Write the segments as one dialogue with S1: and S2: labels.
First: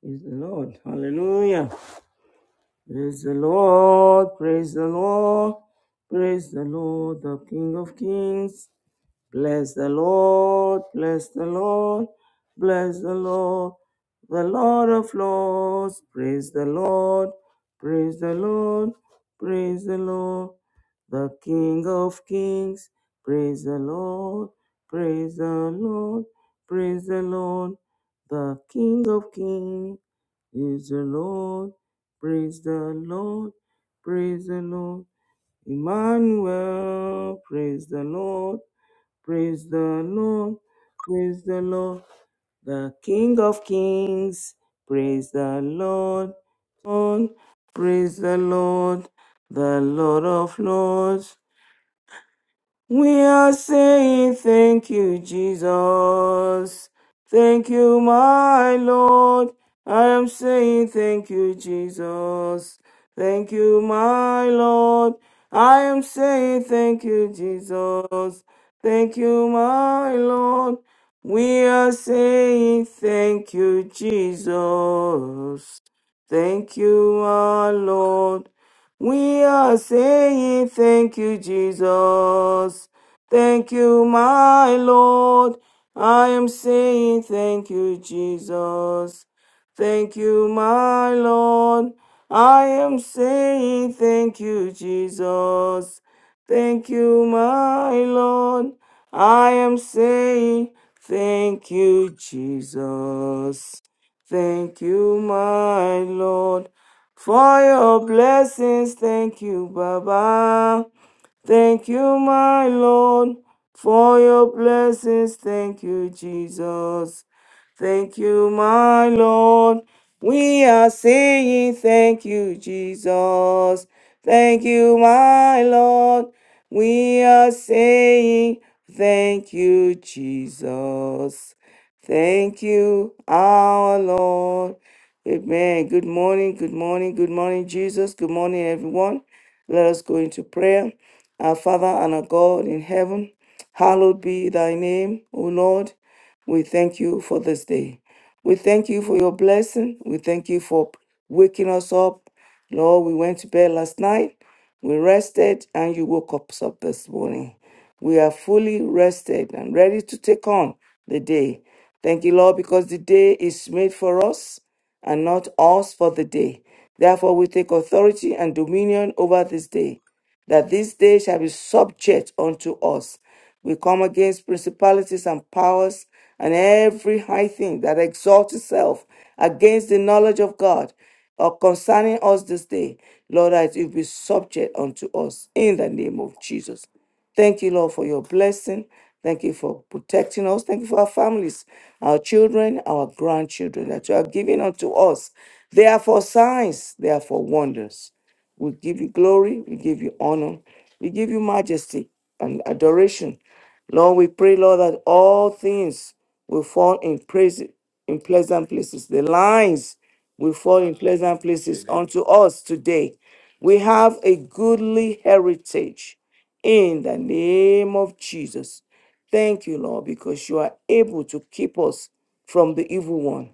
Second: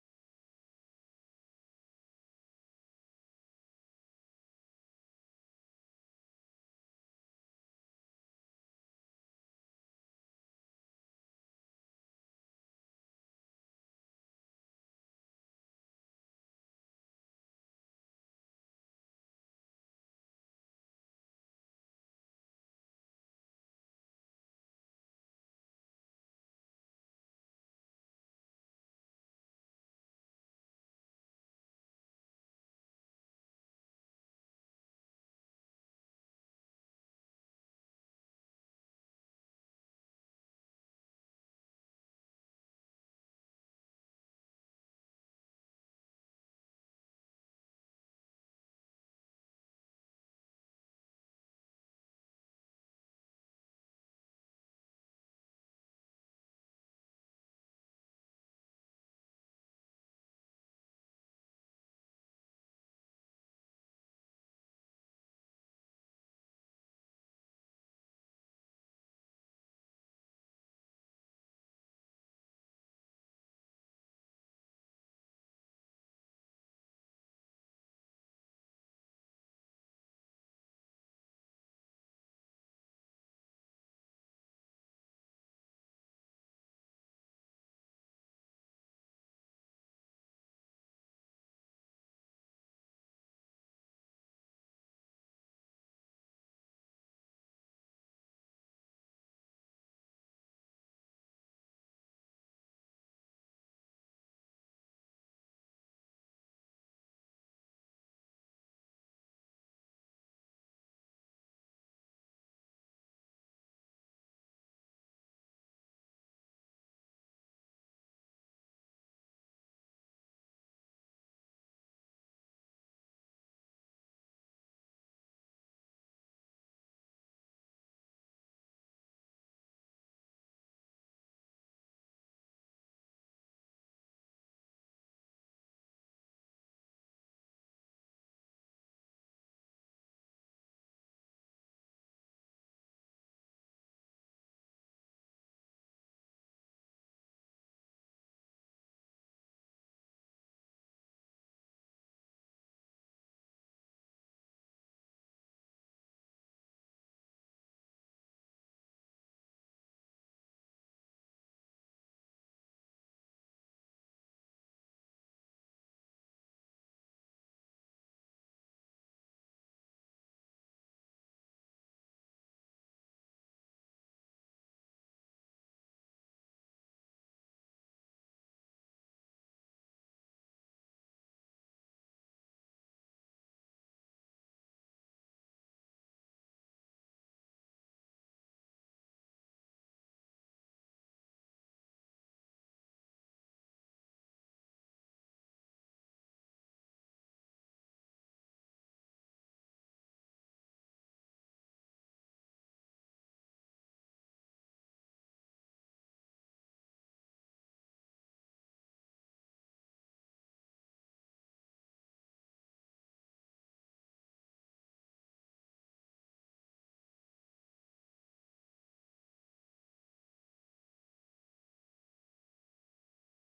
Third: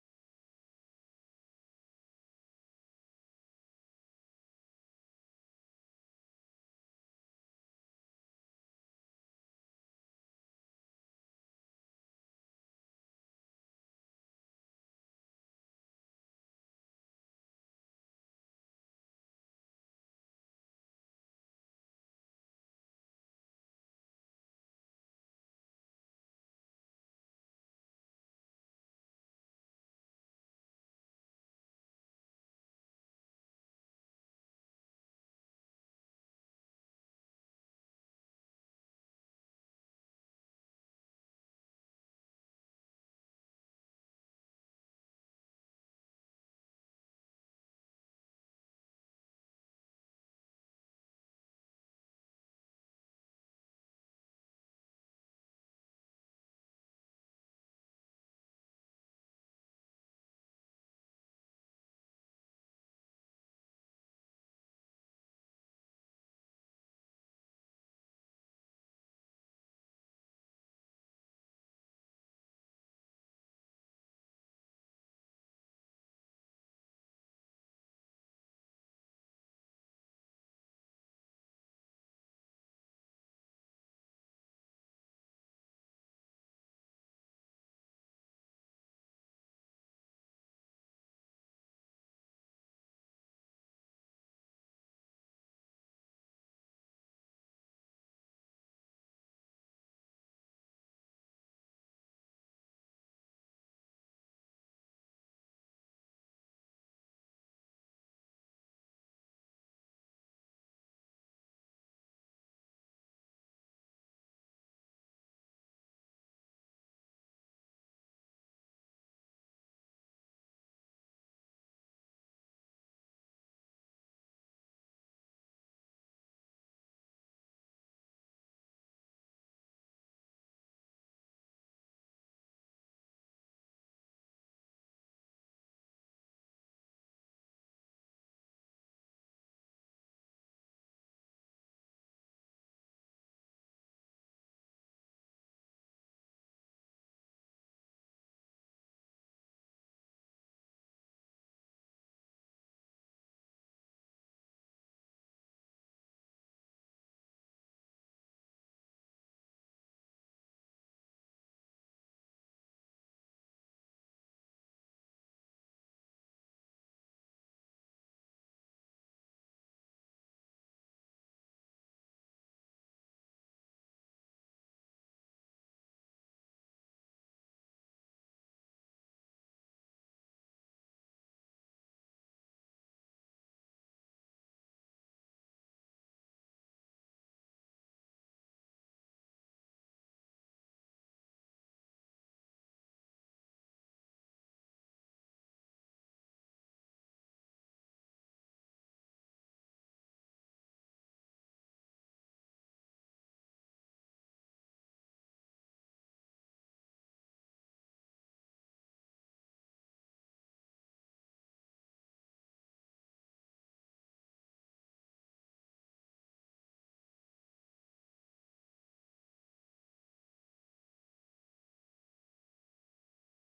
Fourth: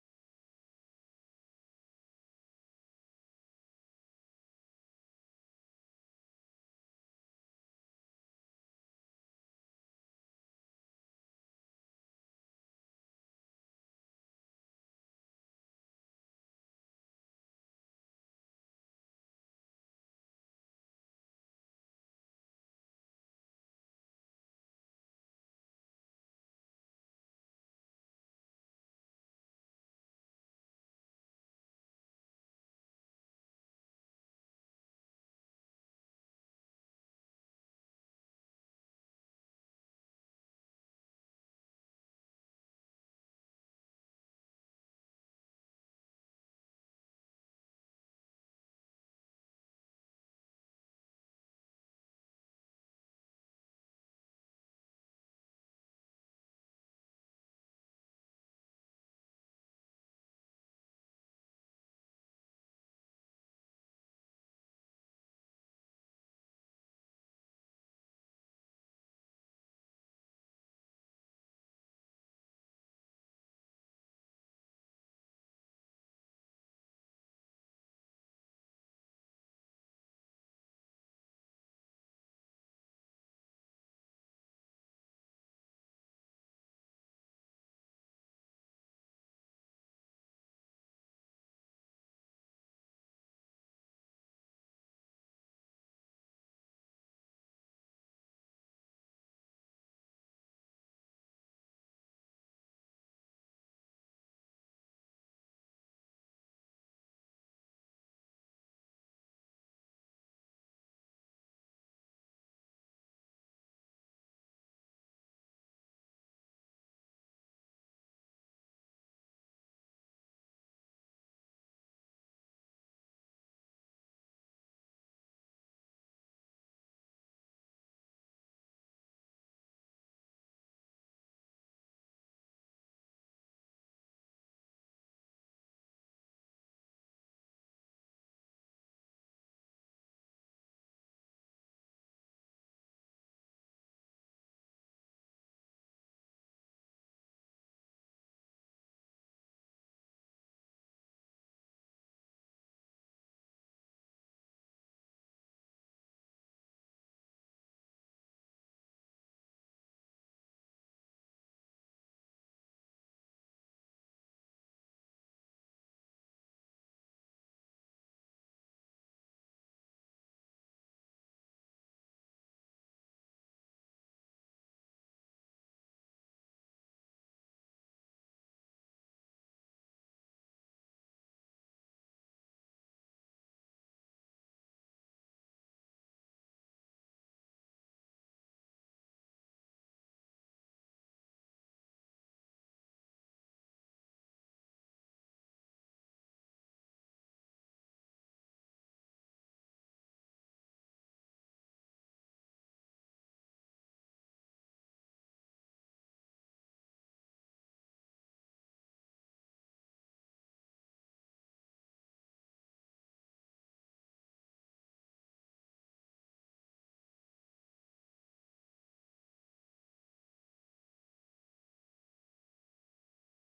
S1: Praise the Lord. Hallelujah. Praise the Lord. Praise the Lord. Praise the Lord, the King of Kings. Bless the Lord, bless the Lord, bless the Lord, the Lord of Lords. Praise the Lord, praise the Lord, praise the Lord, the King of Kings. Praise the Lord, praise the Lord, praise the Lord, the King of Kings is the Lord. Praise the Lord, praise the Lord, Emmanuel. Praise the Lord. Praise the Lord, praise the Lord, the King of Kings. Praise the Lord, Lord, praise the Lord, the Lord of Lords. We are saying thank you, Jesus. Thank you, my Lord. I am saying thank you, Jesus. Thank you, my Lord. I am saying thank you, Jesus. Thank you, my Lord. We are saying thank you, Jesus. Thank you, my Lord. We are saying thank you, Jesus. Thank you, my Lord. I am saying thank you, Jesus. Thank you, my Lord. I am saying thank you, Jesus. Thank you, my Lord. I am saying thank you, Jesus. Thank you, my Lord for your blessings. Thank you, Baba. Thank you, my Lord, for your blessings. Thank you, Jesus. Thank you, my Lord. We are saying thank you, Jesus. Thank you, my Lord. We are saying thank you, Jesus. Thank you, our Lord. Amen. Good morning. Good morning. Good morning, Jesus. Good morning, everyone. Let us go into prayer. Our Father and our God in heaven, hallowed be thy name, O Lord. We thank you for this day. We thank you for your blessing. We thank you for waking us up. Lord, we went to bed last night. We rested and you woke us up this morning. We are fully rested and ready to take on the day. Thank you, Lord, because the day is made for us and not us for the day. Therefore, we take authority and dominion over this day that this day shall be subject unto us. We come against principalities and powers and every high thing that exalts itself against the knowledge of God or concerning us this day. Lord, that it be subject unto us in the name of Jesus. Thank you, Lord, for your blessing. Thank you for protecting us. Thank you for our families, our children, our grandchildren that you have given unto us. They are for signs, they are for wonders. We give you glory. We give you honor. We give you majesty and adoration. Lord, we pray, Lord, that all things will fall in praise in pleasant places. The lines will fall in pleasant places unto us today. We have a goodly heritage in the name of Jesus. Thank you, Lord, because you are able to keep us from the evil one.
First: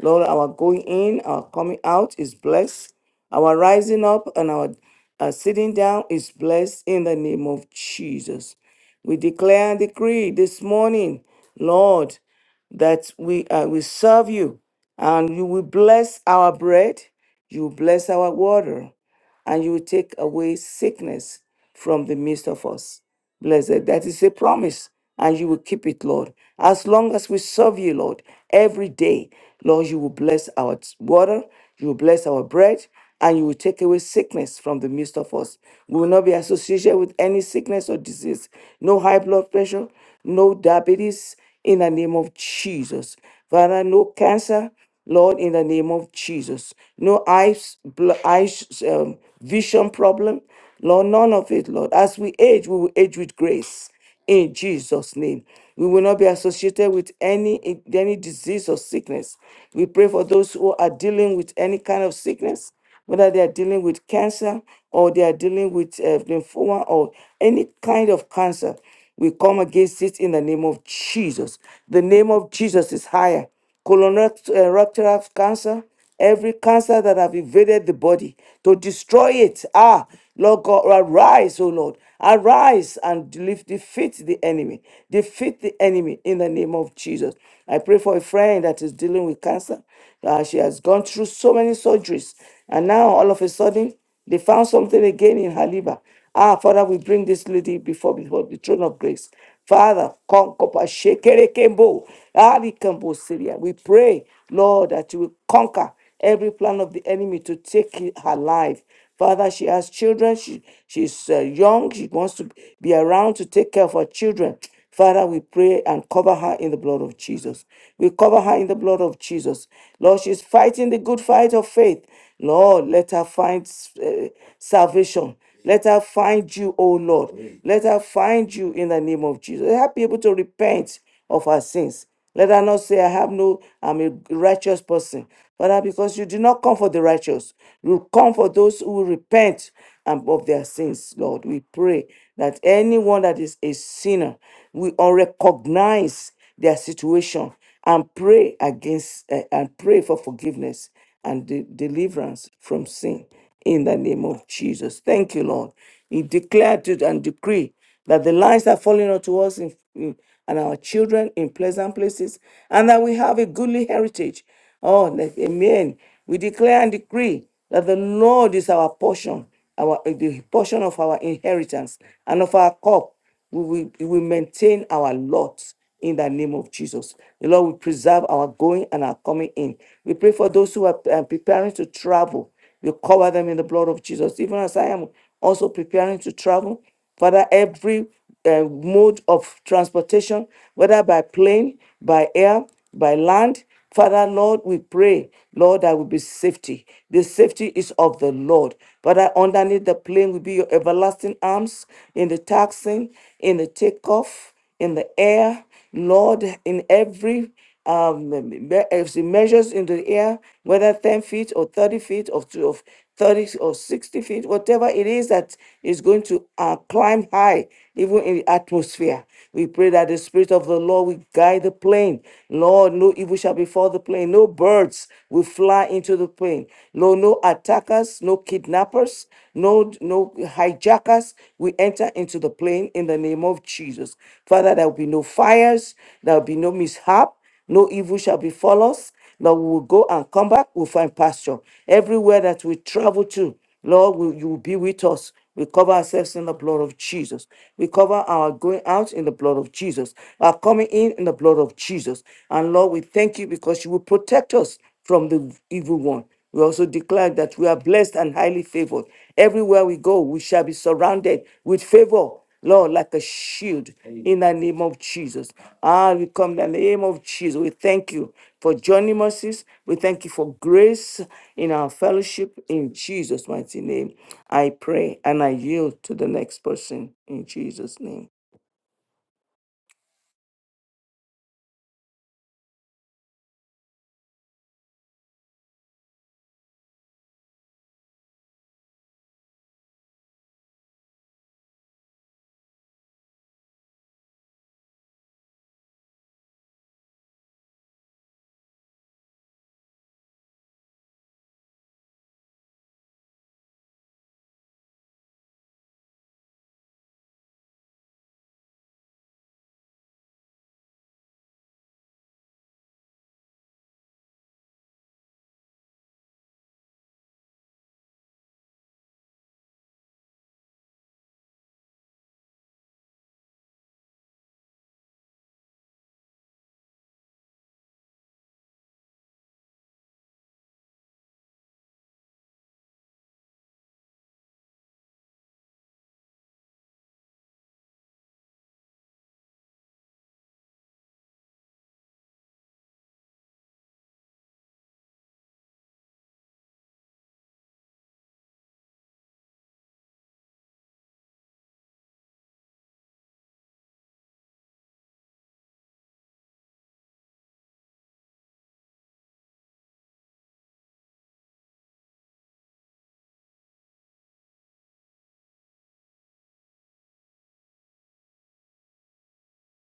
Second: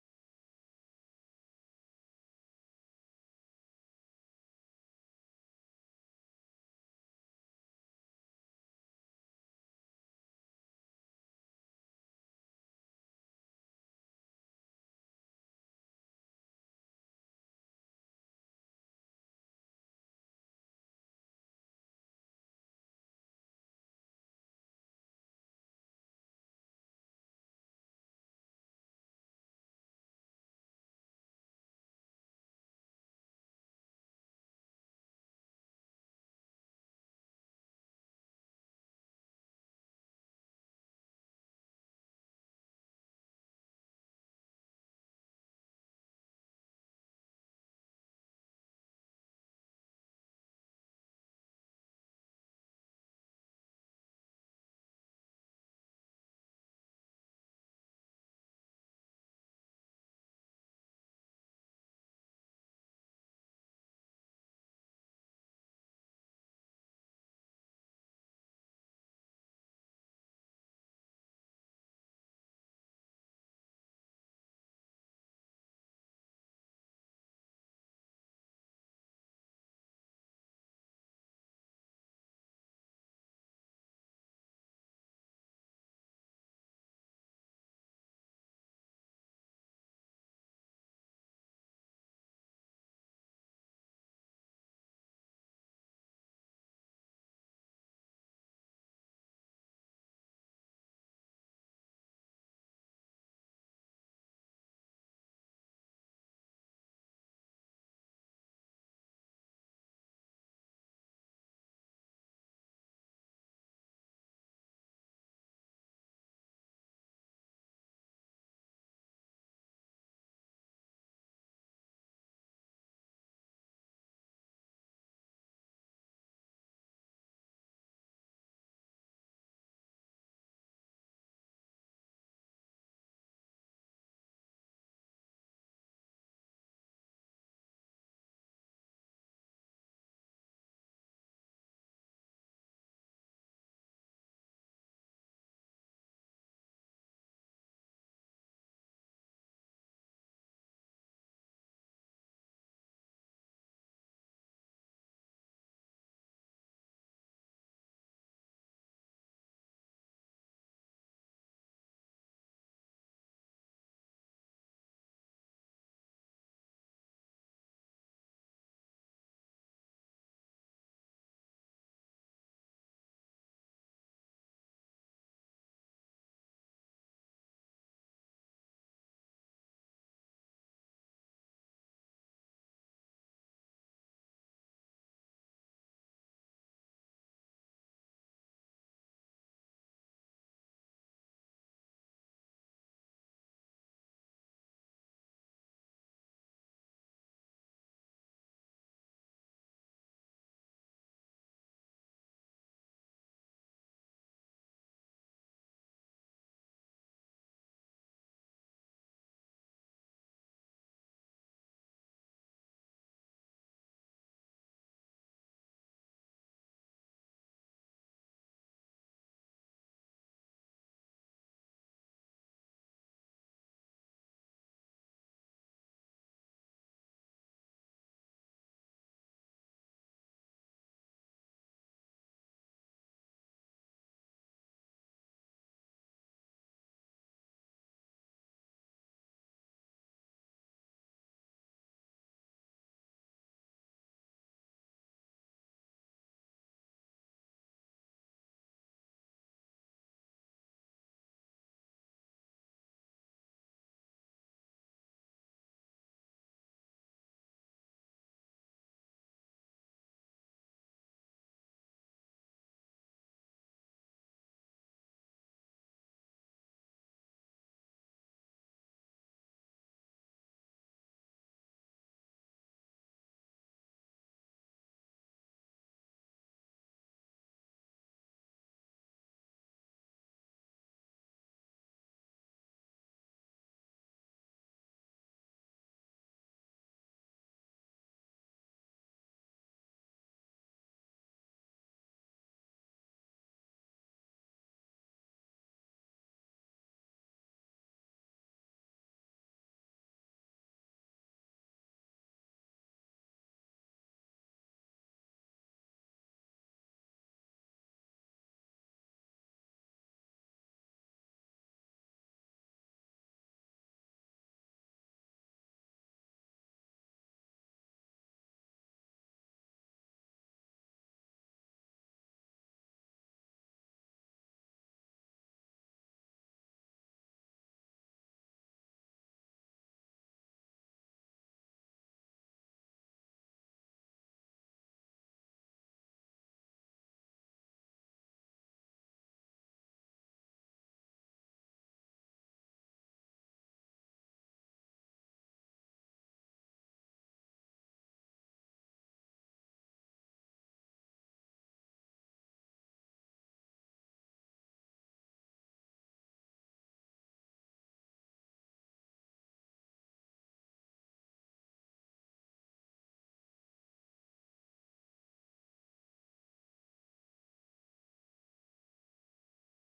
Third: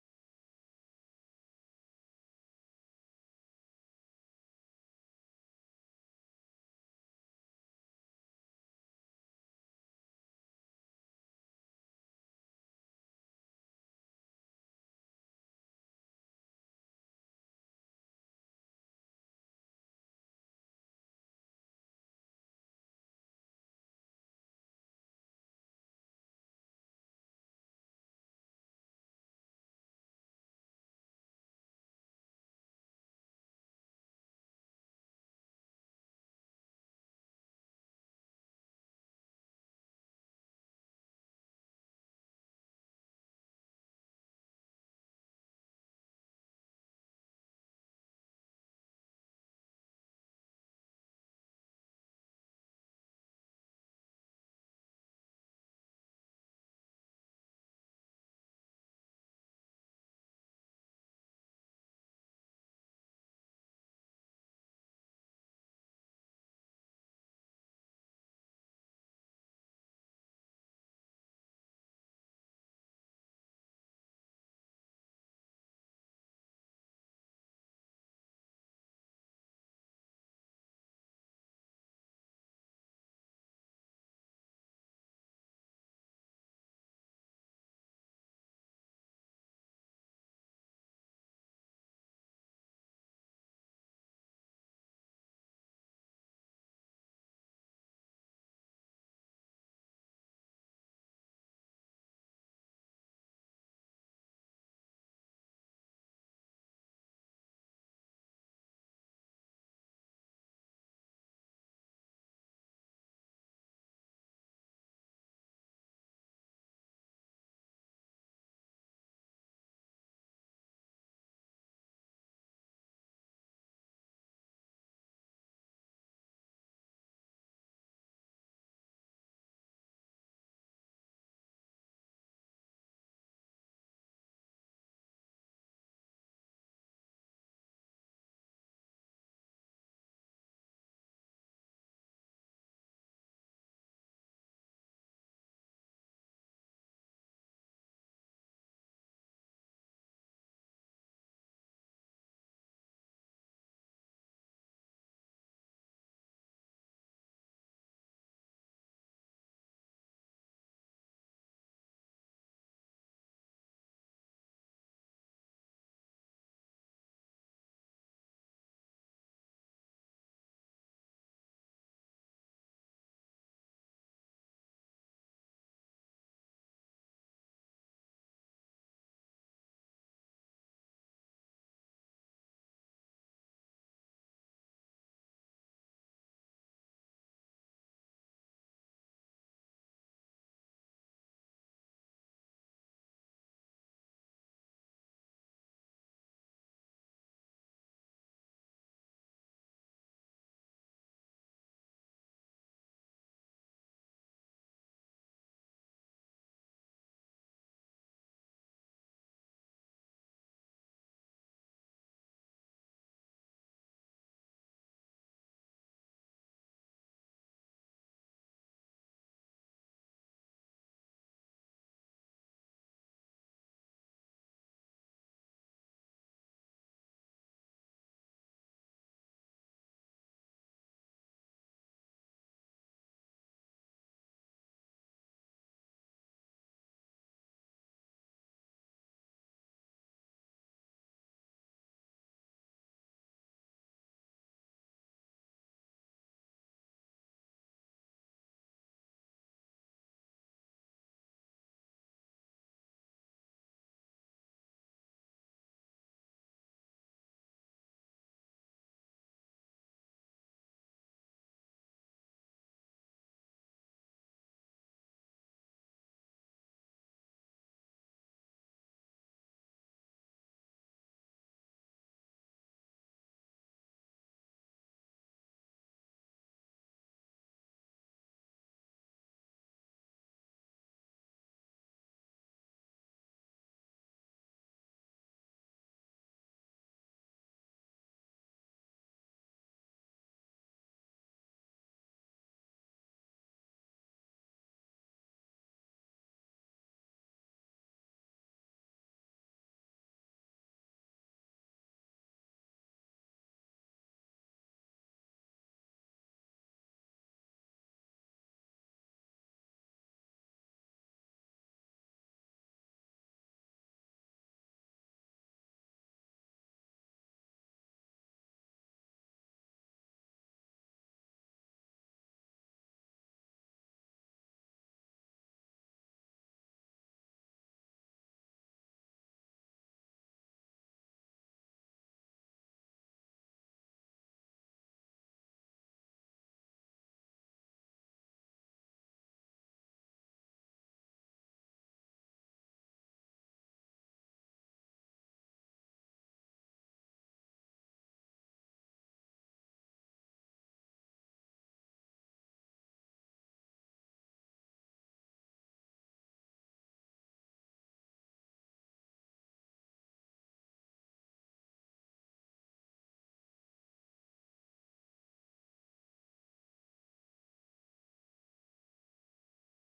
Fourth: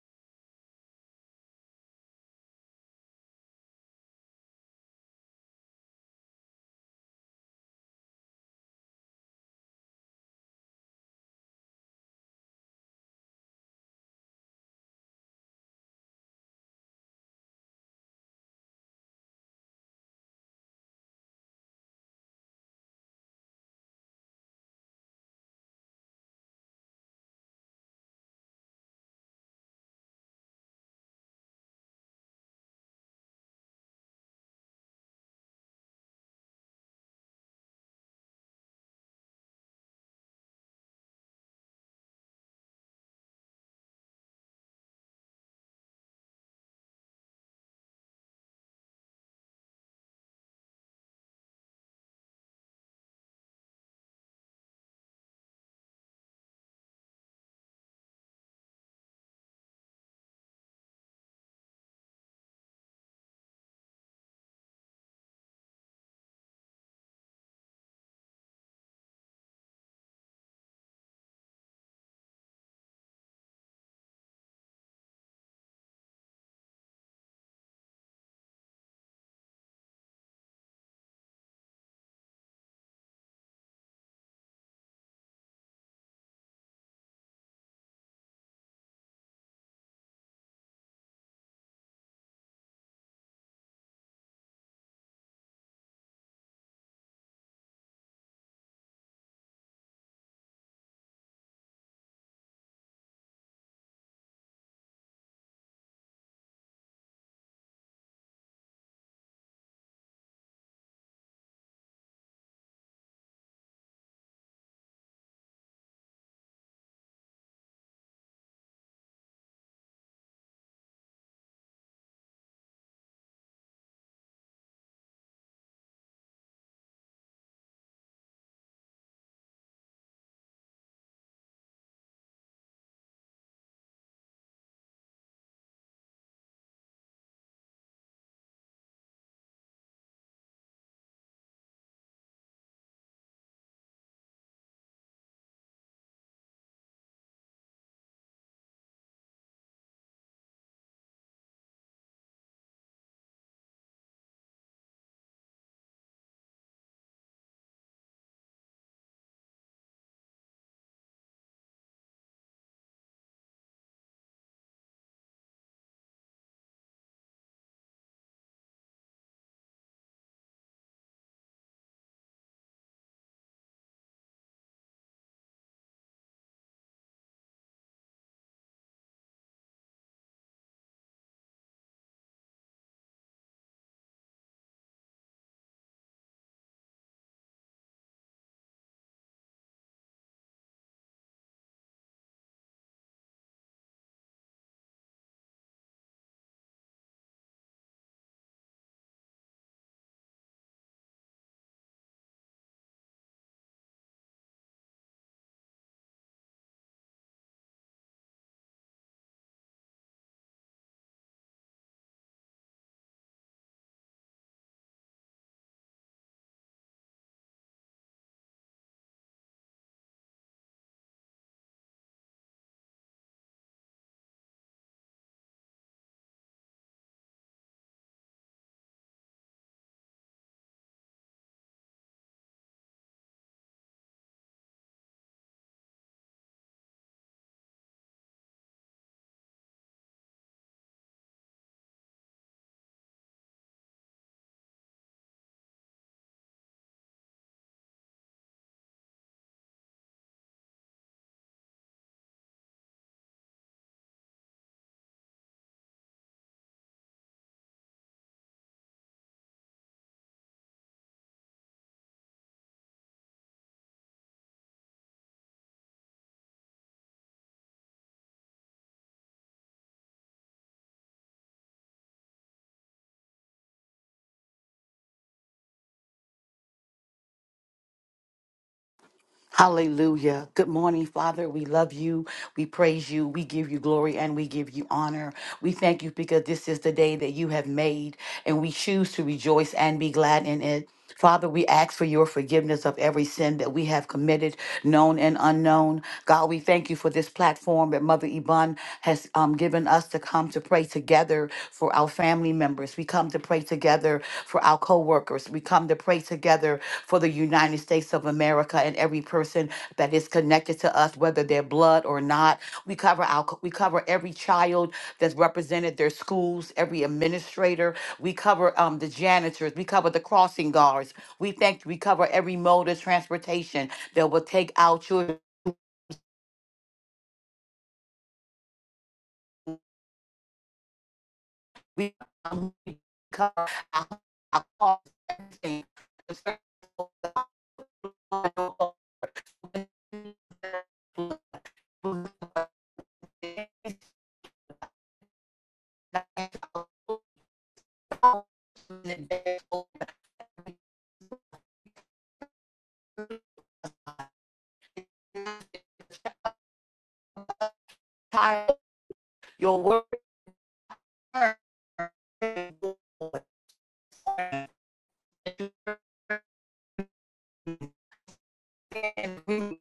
S1: Lord, our going in, our coming out is blessed. Our rising up and our uh, sitting down is blessed in the name of Jesus. We declare and decree this morning, Lord, that we uh, we serve you, and you will bless our bread, you will bless our water, and you will take away sickness from the midst of us. Blessed, that is a promise, and you will keep it, Lord. As long as we serve you, Lord, every day, Lord, you will bless our t- water, you will bless our bread, and you will take away sickness from the midst of us. We will not be associated with any sickness or disease, no high blood pressure, no diabetes, in the name of Jesus. Father, no cancer, Lord, in the name of Jesus. No eyes, bl- eyes um, vision problem. Lord, none of it, Lord. As we age, we will age with grace in Jesus' name. We will not be associated with any, any disease or sickness. We pray for those who are dealing with any kind of sickness whether they are dealing with cancer or they are dealing with uh, lymphoma or any kind of cancer. We come against it in the name of Jesus. The name of Jesus is higher. Colorectal cancer, every cancer that have invaded the body to destroy it. Ah, Lord God, arise, O Lord. Arise and def- defeat the enemy. Defeat the enemy in the name of Jesus. I pray for a friend that is dealing with cancer operation. Uh, she has gone through so many surgeries. And now all of a sudden, they found something again in her liver. Ah, Father, we bring this lady before, before the throne of grace. Father, conquer Shekere Kembo, Ali Kembo Syria. We pray, Lord, that you will conquer every plan of the enemy to take her life. Father, she has children. She, she's uh, young. She wants to be around to take care of her children. Father, we pray and cover her in the blood of Jesus. We cover her in the blood of Jesus. Lord, she's fighting the good fight of faith. Lord, let her find uh, salvation. Let her find you, O Lord. Let her find you in the name of Jesus. Let her be able to repent of her sins. Let her not say, I have no, I'm a righteous person. Father, because you did not come for the righteous. You come for those who repent and of their sins, Lord. We pray that anyone that is a sinner, we all recognize their situation and pray against eh, and pray for forgiveness and de- deliverance from sin in the name of Jesus. Thank you, Lord. He declared it and decree that the lines are falling unto us in, in- and our children in pleasant places, and that we have a goodly heritage. Oh, let, amen. We declare and decree that the Lord is our portion, our the portion of our inheritance and of our cup. We will, we will maintain our lot in the name of Jesus. The Lord will preserve our going and our coming in. We pray for those who are uh, preparing to travel. We cover them in the blood of Jesus. Even as I am also preparing to travel, Father, every uh, mode of transportation, whether by plane, by air, by land, Father, Lord, we pray, Lord, that will be safety. The safety is of the Lord. Father, underneath the plane will be your everlasting arms in the taxing, in the takeoff, in the air, Lord, in every um, me- me- as it measures in the air, whether 10 feet or 30 feet or two of. 30 or 60 feet, whatever it is that is going to uh, climb high, even in the atmosphere. We pray that the Spirit of the Lord will guide the plane. Lord, no evil shall befall the plane. No birds will fly into the plane. No, no attackers, no kidnappers, no, no hijackers will enter into the plane in the name of Jesus. Father, there will be no fires, there will be no mishap. No evil shall befall us. Lord, we will go and come back. We'll find pasture. Everywhere that we travel to, Lord, will you will be with us. We cover ourselves in the blood of Jesus. We cover our going out in the blood of Jesus. Our coming in in the blood of Jesus. And Lord, we thank you because you will protect us from the evil one. We also declare that we are blessed and highly favored. Everywhere we go, we shall be surrounded with favor, Lord, like a shield in the name of Jesus. Ah, we come in the name of Jesus. We thank you for joining mercies. We thank you for grace in our fellowship. In Jesus' mighty name, I pray and I yield to the next person in Jesus' name.
S2: Hallelujah. Good morning, Father. We love you. We praise you. We give you glory and we give you honor. We thank you because this is the day that you have made and we choose to rejoice and be glad in it. Father, we ask for your forgiveness of every sin that we have committed, known and unknown. God, we thank you for this platform that Mother Iban has um, given us to come to pray together for our family members. We come to pray together for our co workers. We come to pray pray together for the United States of America and every person that is connected to us, whether they're blood or not. We cover our we cover every child that's represented, their schools, every administrator. We cover um, the janitors. We cover the crossing guards. We thank we cover every mode of transportation that will take our children. We um, we cover our, our cars, everything. The service of God, blood, blood, blood, your word. And we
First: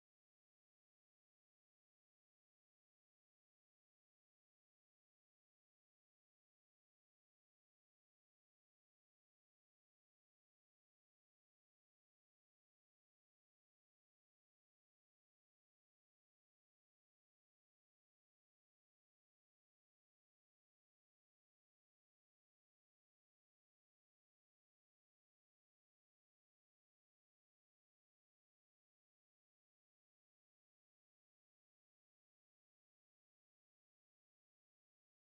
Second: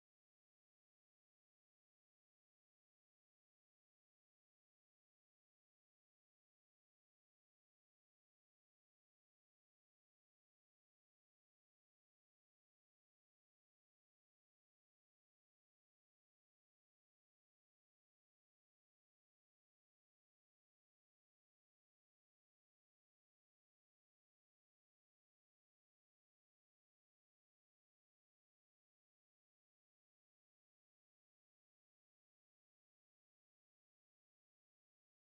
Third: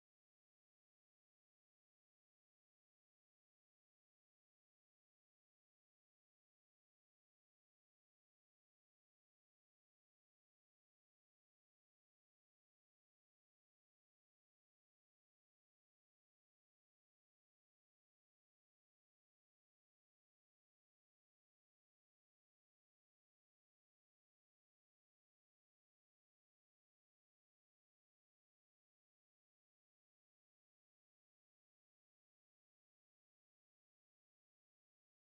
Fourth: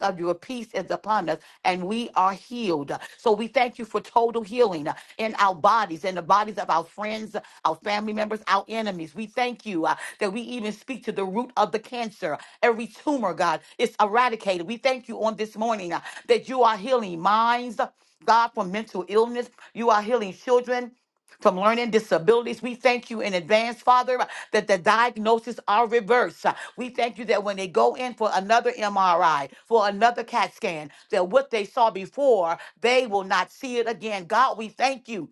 S2: of your peace is upon us and we are healed. So we thank you for total healing in our bodies, in the bodies of our friends, our family members, our enemies. We thank you uh, that we even speak to the root of the cancer. Every tumor, God, is eradicated. We thank you on this morning uh, that you are healing minds. God, from mental illness. You are healing children from learning disabilities. We thank you in advance, Father, that the diagnoses are reversed. We thank you that when they go in for another MRI, for another CAT scan, that what they saw before, they will not see it again. God, we thank you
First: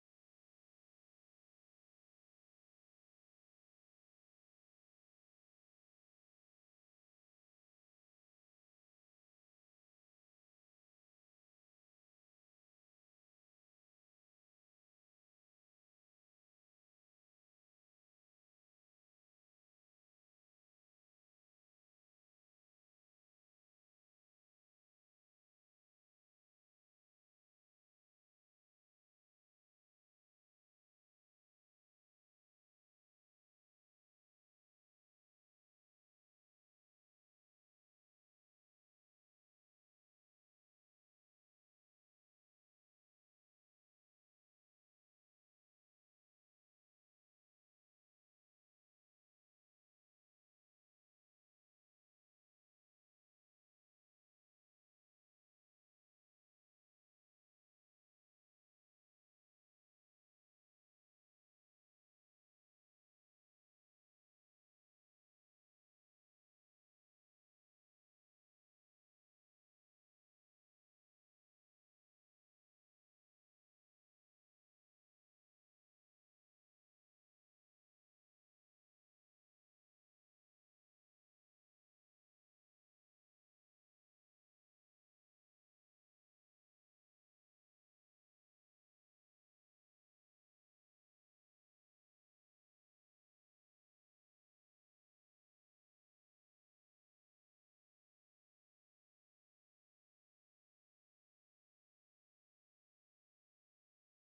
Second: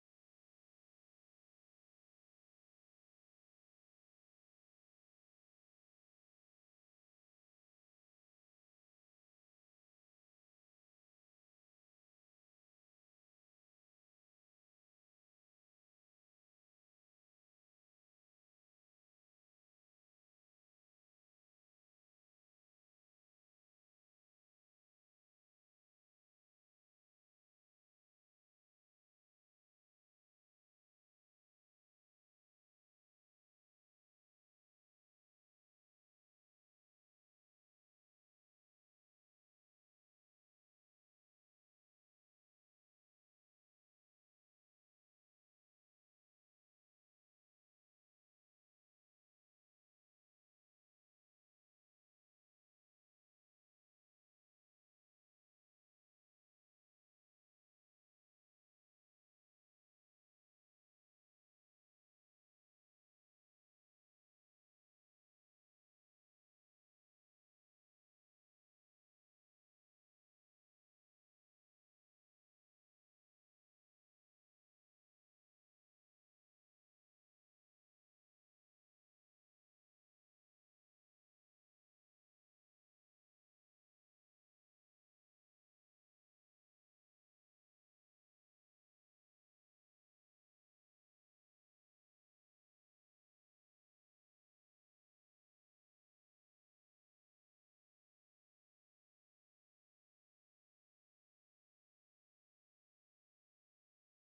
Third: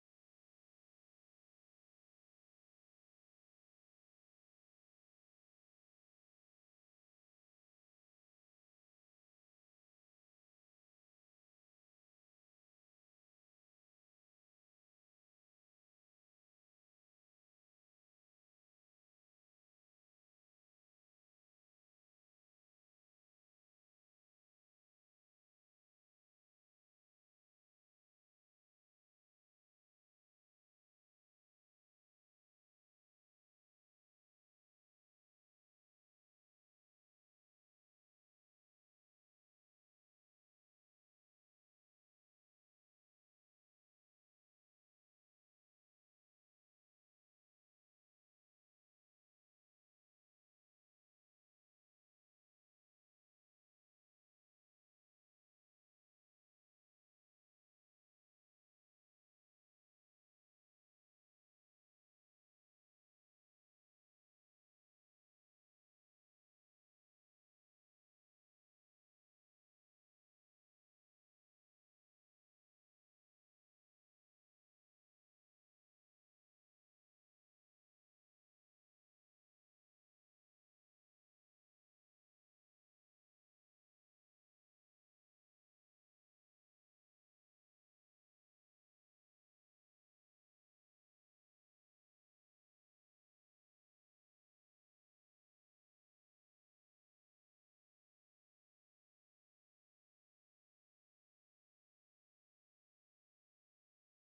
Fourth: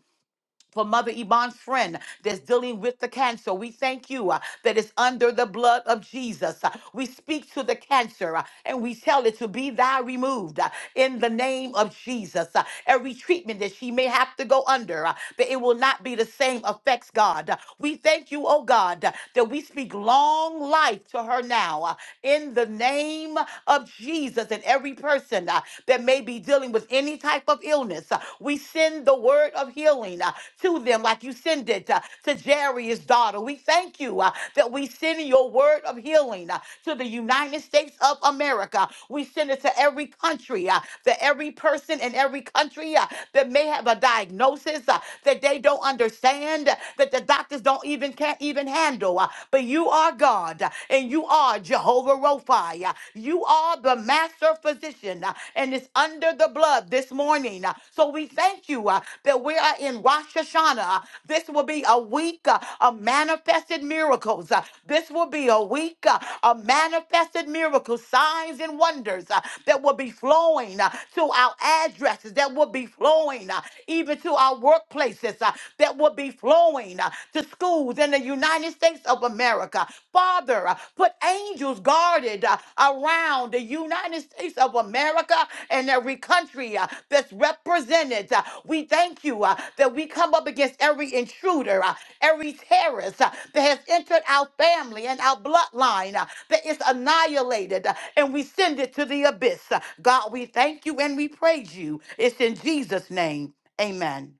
S2: for Mother Yvonne's friend that's dealing with the cancer. We thank you uh, that it's under the blood of Jesus. Uh, we speak to the cancer uh, and we tell it to be thou removed uh, in the name of Jesus. Uh, every treatment that she may have to go under, uh, that it will not be the same effects, God. Uh, we thank you, oh God, uh, that we speak long life to her now uh, in the name name of Jesus and every person uh, that may be dealing with any type of illness. uh, we send the word of healing uh, to them like you send it uh, to Jairus' daughter. We thank you uh, that we send your word of healing uh, to the United States of America. We send it to every country, uh, that every person in every country uh, that may have a diagnosis uh, that they don't understand understand that the doctors don't even can't even handle. uh, But you are God uh, and you are Jehovah Rophi. uh, You are the master physician uh, and it's under the blood this morning. uh, So we thank you uh, that we are in Rosh Hashanah. uh, This will be a week uh, of manifested miracles. uh, This will be a week uh, of manifested miracles, signs and wonders tenders uh, that will be flowing uh, to our addresses, that will be flowing uh, even to our workplaces, uh, that will be flowing uh, to schools in the United States of America. Father, uh, put angels guarded uh, around the United States of America and every country uh, that's represented. Uh, we thank you uh, that we come up against every intruder, uh, every terrorist uh, that has entered our family and our bloodline. uh, that it's annihilated uh, and we send it to the abyss. Uh, God, we thank you and we praise you. It's in Jesus' name. Amen.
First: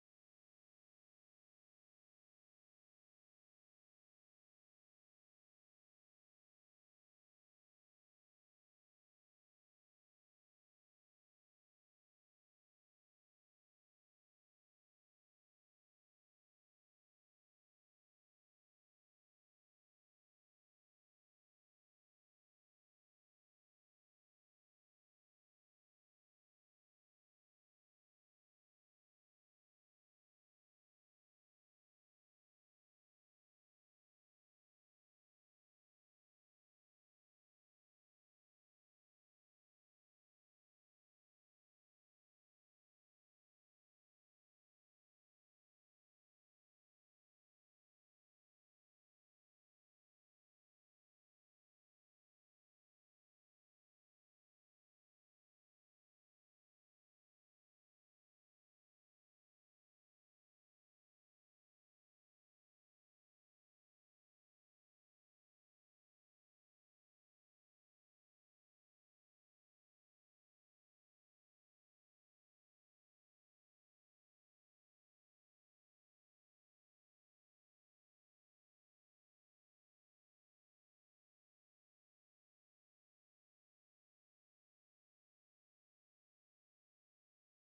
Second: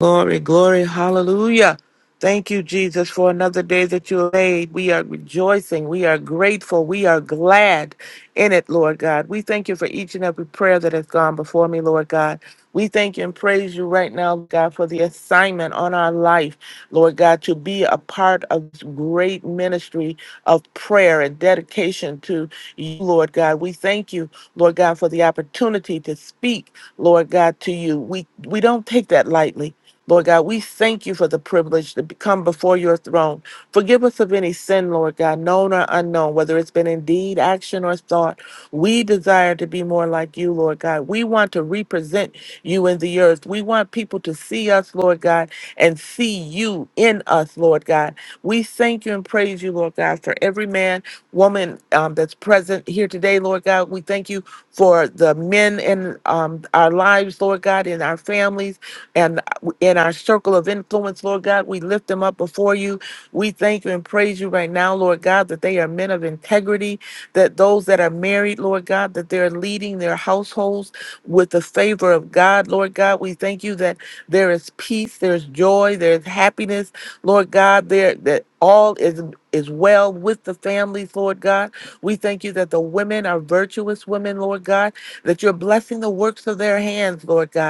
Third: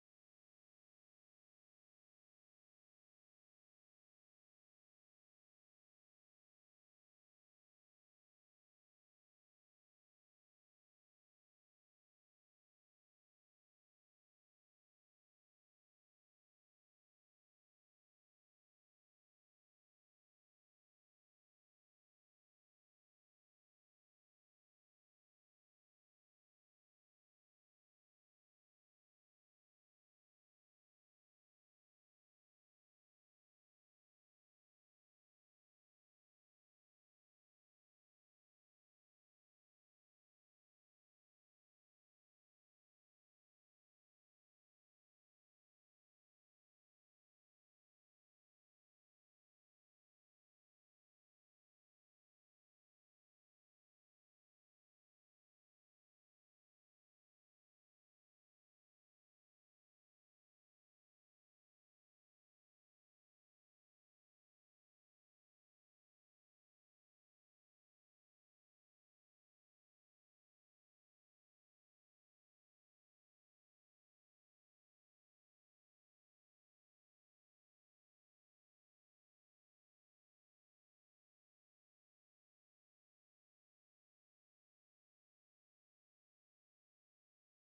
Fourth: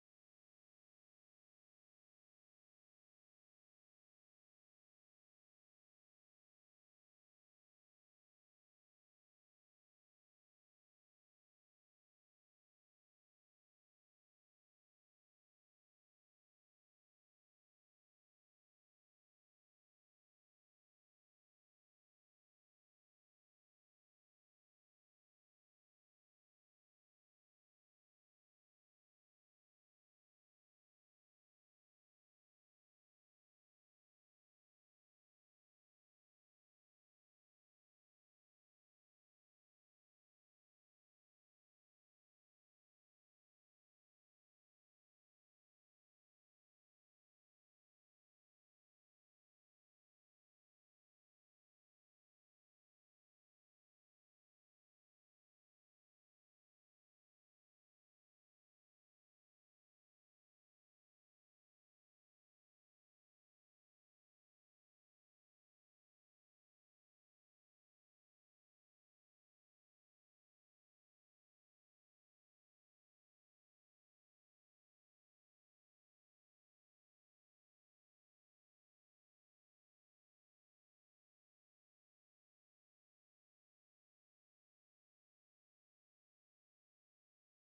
S3: Glory, glory, hallelujah. Thank you, Jesus, for another day that you have made. We are rejoicing. We are grateful. We are glad in it, Lord God. We thank you for each and every prayer that has gone before me, Lord God. We thank you and praise you right now, God, for the assignment on our life, Lord God, to be a part of this great ministry of prayer and dedication to you, Lord God. We thank you, Lord God, for the opportunity to speak, Lord God, to you. We we don't take that lightly. Lord God, we thank you for the privilege to be- come before your throne. Forgive us of any sin, Lord God, known or unknown, whether it's been in deed, action, or thought. We desire to be more like you, Lord God. We want to represent you in the earth. We want people to see us, Lord God, and see you in us, Lord God. We thank you and praise you, Lord God, for every man, woman um, that's present here today, Lord God. We thank you for the men in um, our lives, Lord God, in our families. and in our circle of influence, Lord God. We lift them up before you. We thank you and praise you right now, Lord God, that they are men of integrity, that those that are married, Lord God, that they're leading their households with the favor of God, Lord God. We thank you that there is peace, there's joy, there's happiness, Lord God, there that all is is well with the families, Lord God. We thank you that the women are virtuous women, Lord God, that you're blessing the works of their hands, Lord God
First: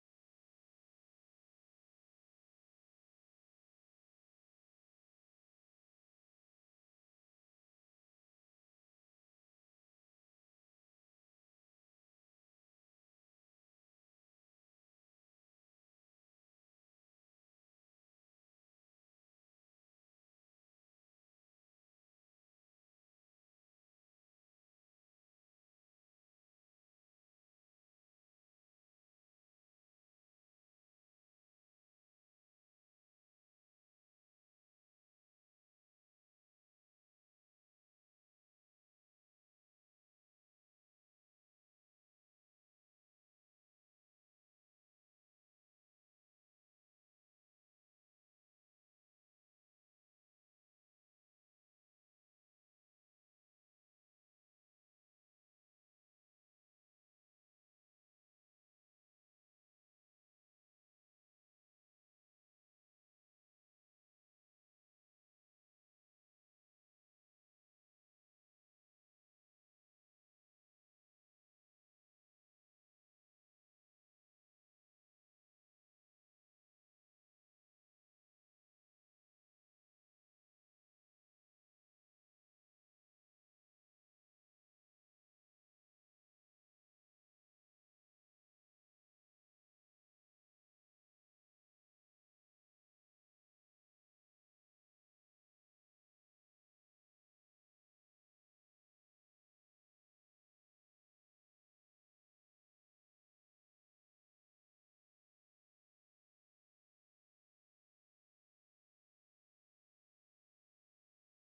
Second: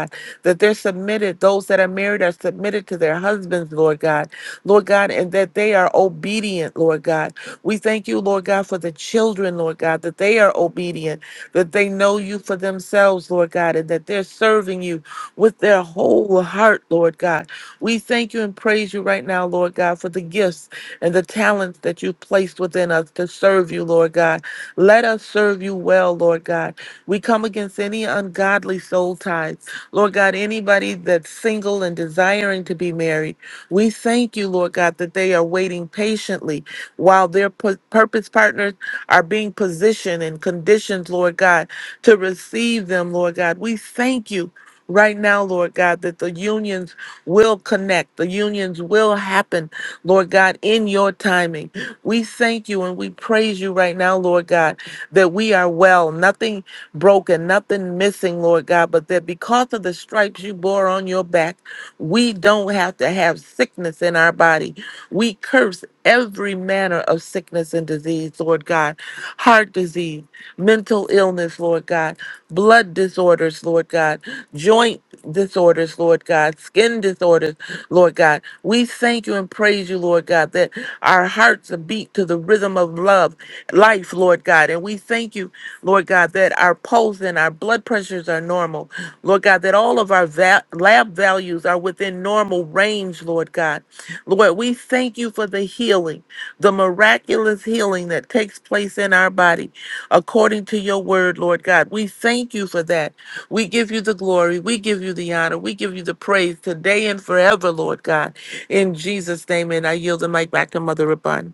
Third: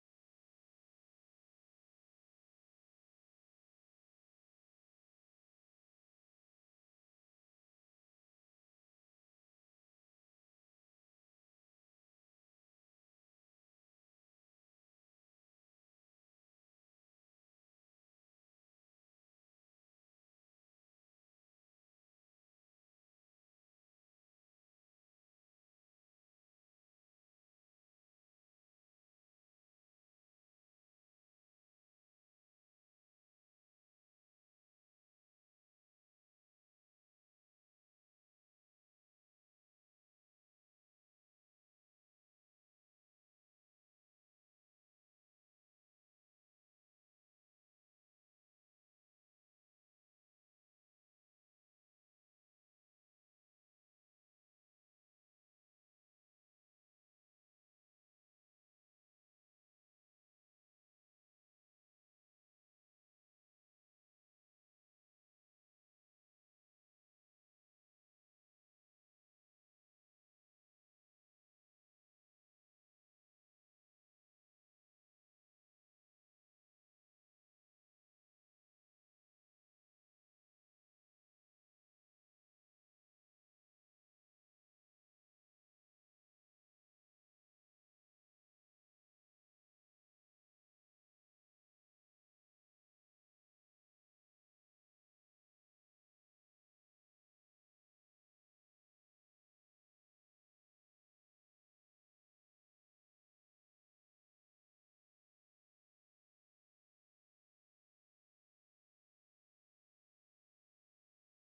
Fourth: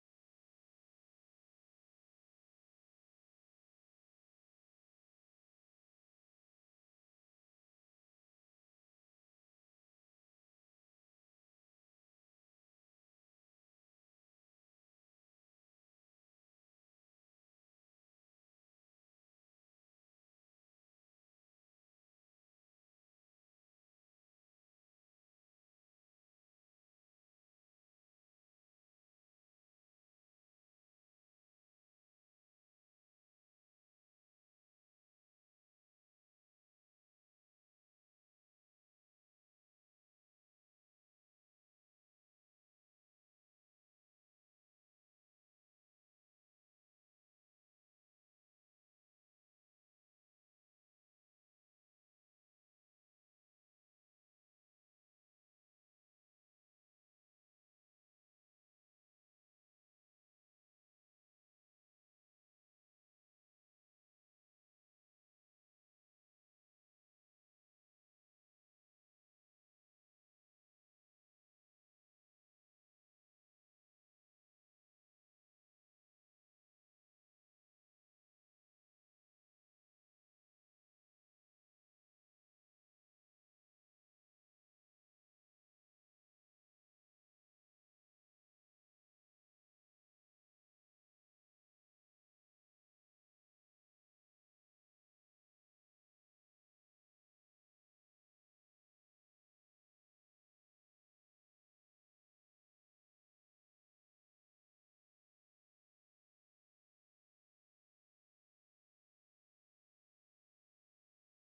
S3: that they're submitted, those that are married are submitted to their husbands, Lord God, Lord God, and that they are obedient, Lord God. We thank you, Lord God, for the children, Lord God, that they are obedient, that they know you for themselves, Lord God, and that they're serving you with their whole heart, Lord God. We thank you and praise you right now, Lord God, for the gifts and the talents that you placed within us to serve you, Lord God. Let us serve you well, Lord God. We come against any ungodly soul ties. Lord God, anybody that's single and desiring to be married, we thank you, Lord God, that they are waiting patiently while their pu- purpose partners are being positioned and conditioned, Lord God, to receive them, Lord God. We thank you right now, Lord God, that the unions will connect, the unions will happen, Lord God, in your timing. We thank you and we praise you right now, Lord God, that we are well. Nothing broken, nothing missing, Lord God, but that because of the stripes you bore on your back, we don't have to have sickness in our body. We curse every manner of sickness and disease, Lord God, heart disease, mental illness, Lord God, blood disorders, Lord God, joint disorders, Lord God, skin disorders, Lord God. We thank you and praise you, Lord God, that our hearts beat to the rhythm of love, life, Lord God. And we thank you Lord God, that our pulse and our blood pressures are normal. Lord God, that all of our va- lab values are within normal range, Lord God. Lord, we thank you for the healing, the miraculous healing that takes place in our body according to your word, Lord God. We thank you for that. We give you the glory. We give you the honor. We give you the praise today and forever, Lord God. In Jesus' name, and I yield the mic back to Mother Rabun.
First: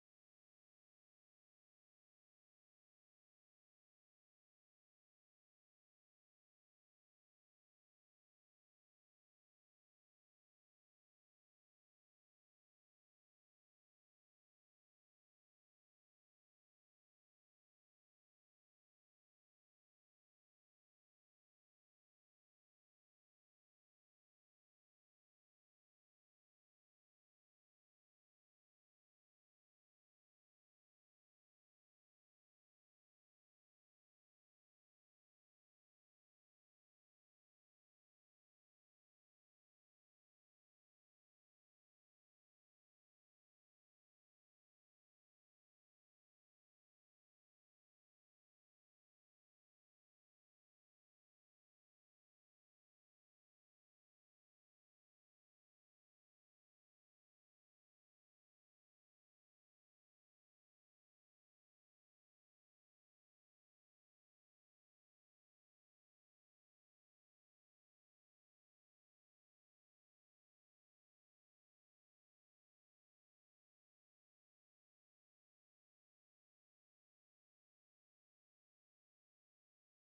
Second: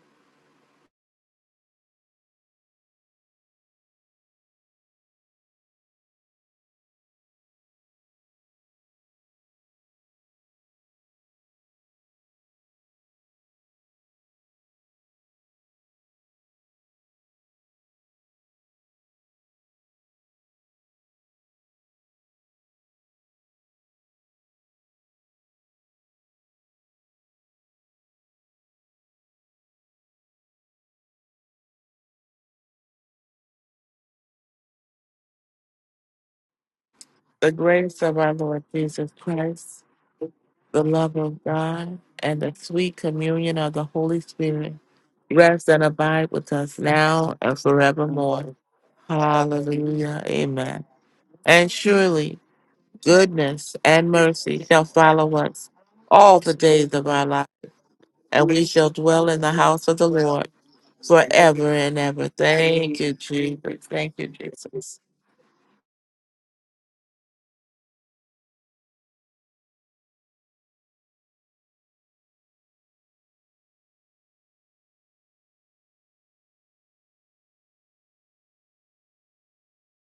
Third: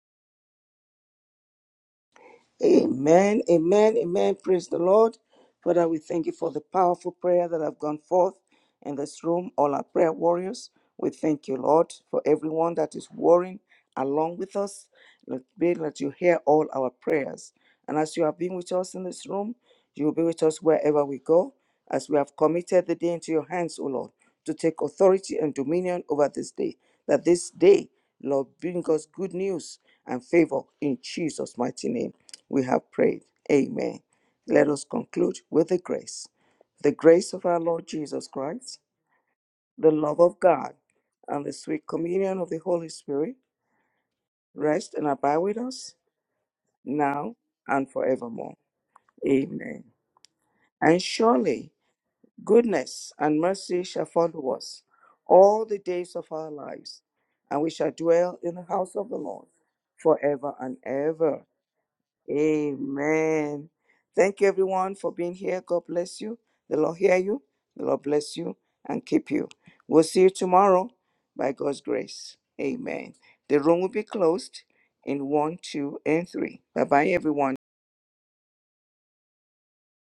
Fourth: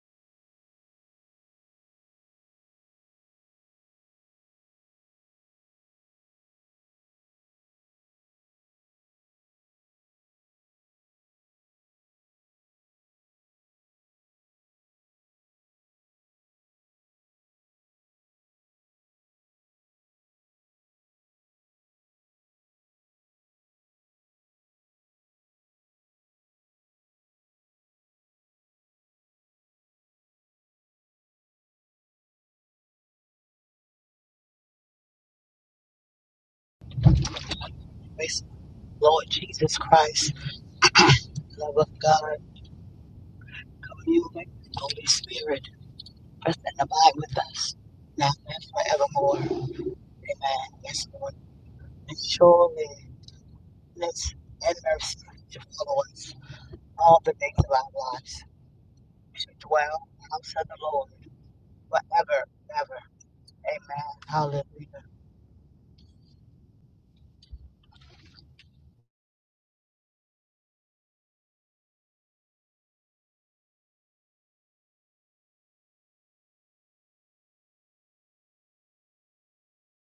S4: Amen, amen, amen. Praise the Lord. Father, we thank you for the powerful prayer that have gone forth in this room, all our prayer warriors. We thank you, Lord, for everyone that is warring along with us. Let be that you hear all our prayers. And as you have been with us in this room, you will be with us wherever we go, as we have committed the day into your hands, O Lord, to take authority and dominion over this day. That this day, Lord, bring us good news and favor in Jesus' mighty name. We have prayed. Amen. Let us conclude with the grace. The grace of
S3: The
S4: our Lord
S3: grace of
S4: Jesus
S3: our
S2: Praise
S3: Lord
S4: Christ,
S2: the
S3: Jesus
S2: Lord
S3: Christ
S2: Jesus
S4: the love
S2: Christ,
S4: of God,
S3: the love of
S4: and the
S2: love
S4: sweet
S2: of
S3: God,
S2: God,
S4: communion
S3: and
S4: of
S3: the
S4: the Holy
S3: sweet
S4: Spirit
S3: communion of the Holy
S2: communion,
S3: Spirit
S4: rest
S2: Holy
S4: and abide with
S3: rest
S2: Spirit,
S3: and
S4: us
S3: abide with
S2: rest
S3: us
S2: and abide
S3: now
S4: now
S2: with
S3: and
S2: us
S4: and
S2: now
S3: forevermore.
S4: forevermore.
S2: and forevermore.
S4: Amen.
S3: Hallelujah.
S2: Amen.
S3: Amen.
S4: And
S2: Yes, Lord.
S3: And
S4: surely
S2: And
S3: surely
S2: surely,
S4: goodness and
S3: goodness
S4: mercy shall
S3: and
S2: goodness
S4: follow
S3: mercy
S2: and
S4: us
S3: shall
S2: mercy
S3: follow
S2: shall
S4: all
S3: us
S4: the
S2: follow
S4: days of
S2: us
S3: all
S4: our
S3: the days
S4: lives,
S3: of
S2: all
S3: our
S2: the
S3: life,
S2: days
S4: and
S2: of
S4: we shall
S2: our
S4: dwell
S2: lives.
S3: and
S4: in the
S3: we shall
S4: house of the
S3: dwell
S2: We
S3: in
S4: Lord
S3: the
S2: shall
S3: house of
S2: dwell
S3: the
S2: in the
S3: Lord
S4: forever
S2: house of
S4: and
S2: the Lord
S4: ever.
S3: forever and ever.
S2: forever and
S3: Thank
S2: ever.
S3: you, Jesus.
S4: Amen.
S2: Amen.
S3: Thank you,
S4: Thank you,
S2: Hallelujah.
S3: Jesus.
S4: everyone, for being here. God bless you. The Lord hear you. The Lord bless you and keep you. We'll see you tomorrow by God's grace. Amen. The room will be closed in one, two, and three. Bye bye, everyone.